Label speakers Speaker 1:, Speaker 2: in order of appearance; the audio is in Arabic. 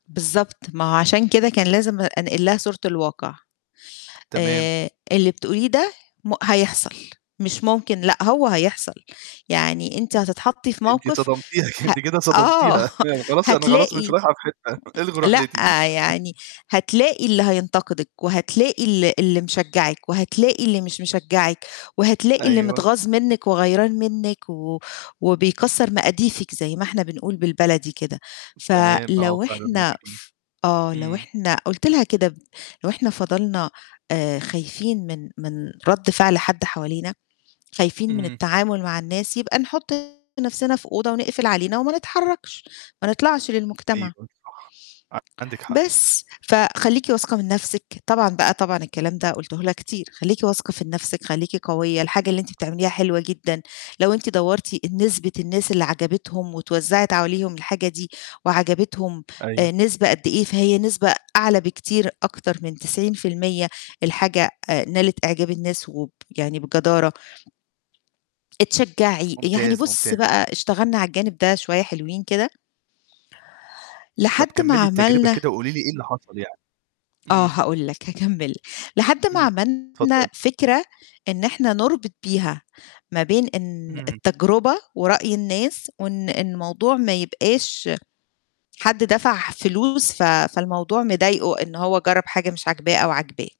Speaker 1: بالضبط، ما هو عشان كده كان لازم أ أنقل لها صورة الواقع.
Speaker 2: تمام.
Speaker 1: آآ، اللي بتقوليه ده م هيحصل مش ممكن لأ، هو هيحصل، يعني أنتِ هتتحطّي في
Speaker 2: أنتِ
Speaker 1: موقِف
Speaker 2: صدمتيها، ك
Speaker 1: هأ
Speaker 2: أنتِ كده
Speaker 1: آه،
Speaker 2: صدمتيها يعني خلاص أنا خلاص مش
Speaker 1: هتلاقي
Speaker 2: رايحه في حتّة الغوا
Speaker 1: لأ،
Speaker 2: رحلتي.
Speaker 1: يعني هتلاقي اللي هينتقدِك وهتلاقي ال اللي مشجّعِك وهتلاقي اللي مش مشجّعِك، وهتلاقي اللي
Speaker 2: أيوه. ت
Speaker 1: متغاظ منِّك وغيرين منِّك و وبيكسّر مقاديفِك زي ما إحنا بنقول بالبلدي كده،
Speaker 2: تمام آه،
Speaker 1: فلو
Speaker 2: فعلًا
Speaker 1: إحنا
Speaker 2: [unintelligible]
Speaker 1: ف آه، لو
Speaker 2: إمم.
Speaker 1: إحنا قُلت لها كده "لو إحنا فضلنا آآ، خايفين من من رَد فعل حد حوالينا، خايفين من
Speaker 2: اهم.
Speaker 1: التعامل مع الناس يبقى نحُط نَفْسنا في أوضة ونقفل علينا وما نتحرّكش ما نطلعش للمجتمع."
Speaker 2: أيوه صح عندِك حق.
Speaker 1: بس فخلّيكِ واثقة من نَفْسِك. طبعًا بقى طبعًا الكلام ده قلته لها كتير، خلّيكِ واثقة في نَفْسِك، خلّيكِ قوية، الحاجة اللي أنتِ بتعمليها حلوة جدًا، لو أنتِ دوّرتِ ال نسبة الناس اللي عَجَبتهم واتوزّعت عليهم الحاجة دي وعَجَبتهم
Speaker 2: أيوه.
Speaker 1: آآ، نسبة قد إيه، فهي نسبة أعلى بكتير أكتر من 90% الحاجة آآ، نالت أعجاب الناس وب يعني بجدارة. اتشجّعي. يعني
Speaker 2: ممتاز،
Speaker 1: بُص
Speaker 2: ممتاز.
Speaker 1: بقى اشتغلنا على الجانب ده شوية حلوين كده.
Speaker 2: طب
Speaker 1: لحد ما
Speaker 2: كمّلي التجربة
Speaker 1: عملنا
Speaker 2: كده وقولي لي إيه اللي حصل يعني.
Speaker 1: آه،
Speaker 2: إمم.
Speaker 1: هاقول لك هاكمّل ل لحد ما
Speaker 2: إمم.
Speaker 1: عملنا
Speaker 2: اتفضّلي.
Speaker 1: فكرة إن إحنا نربط بيها ما بين إن
Speaker 2: اهم.
Speaker 1: التجربة ورأي الناس وإن الموضوع ما يبقاش حد دفع فلوس ف فالموضوع مضايقه إن هو جرّب حاجة مش عاجباه أو عاجباه.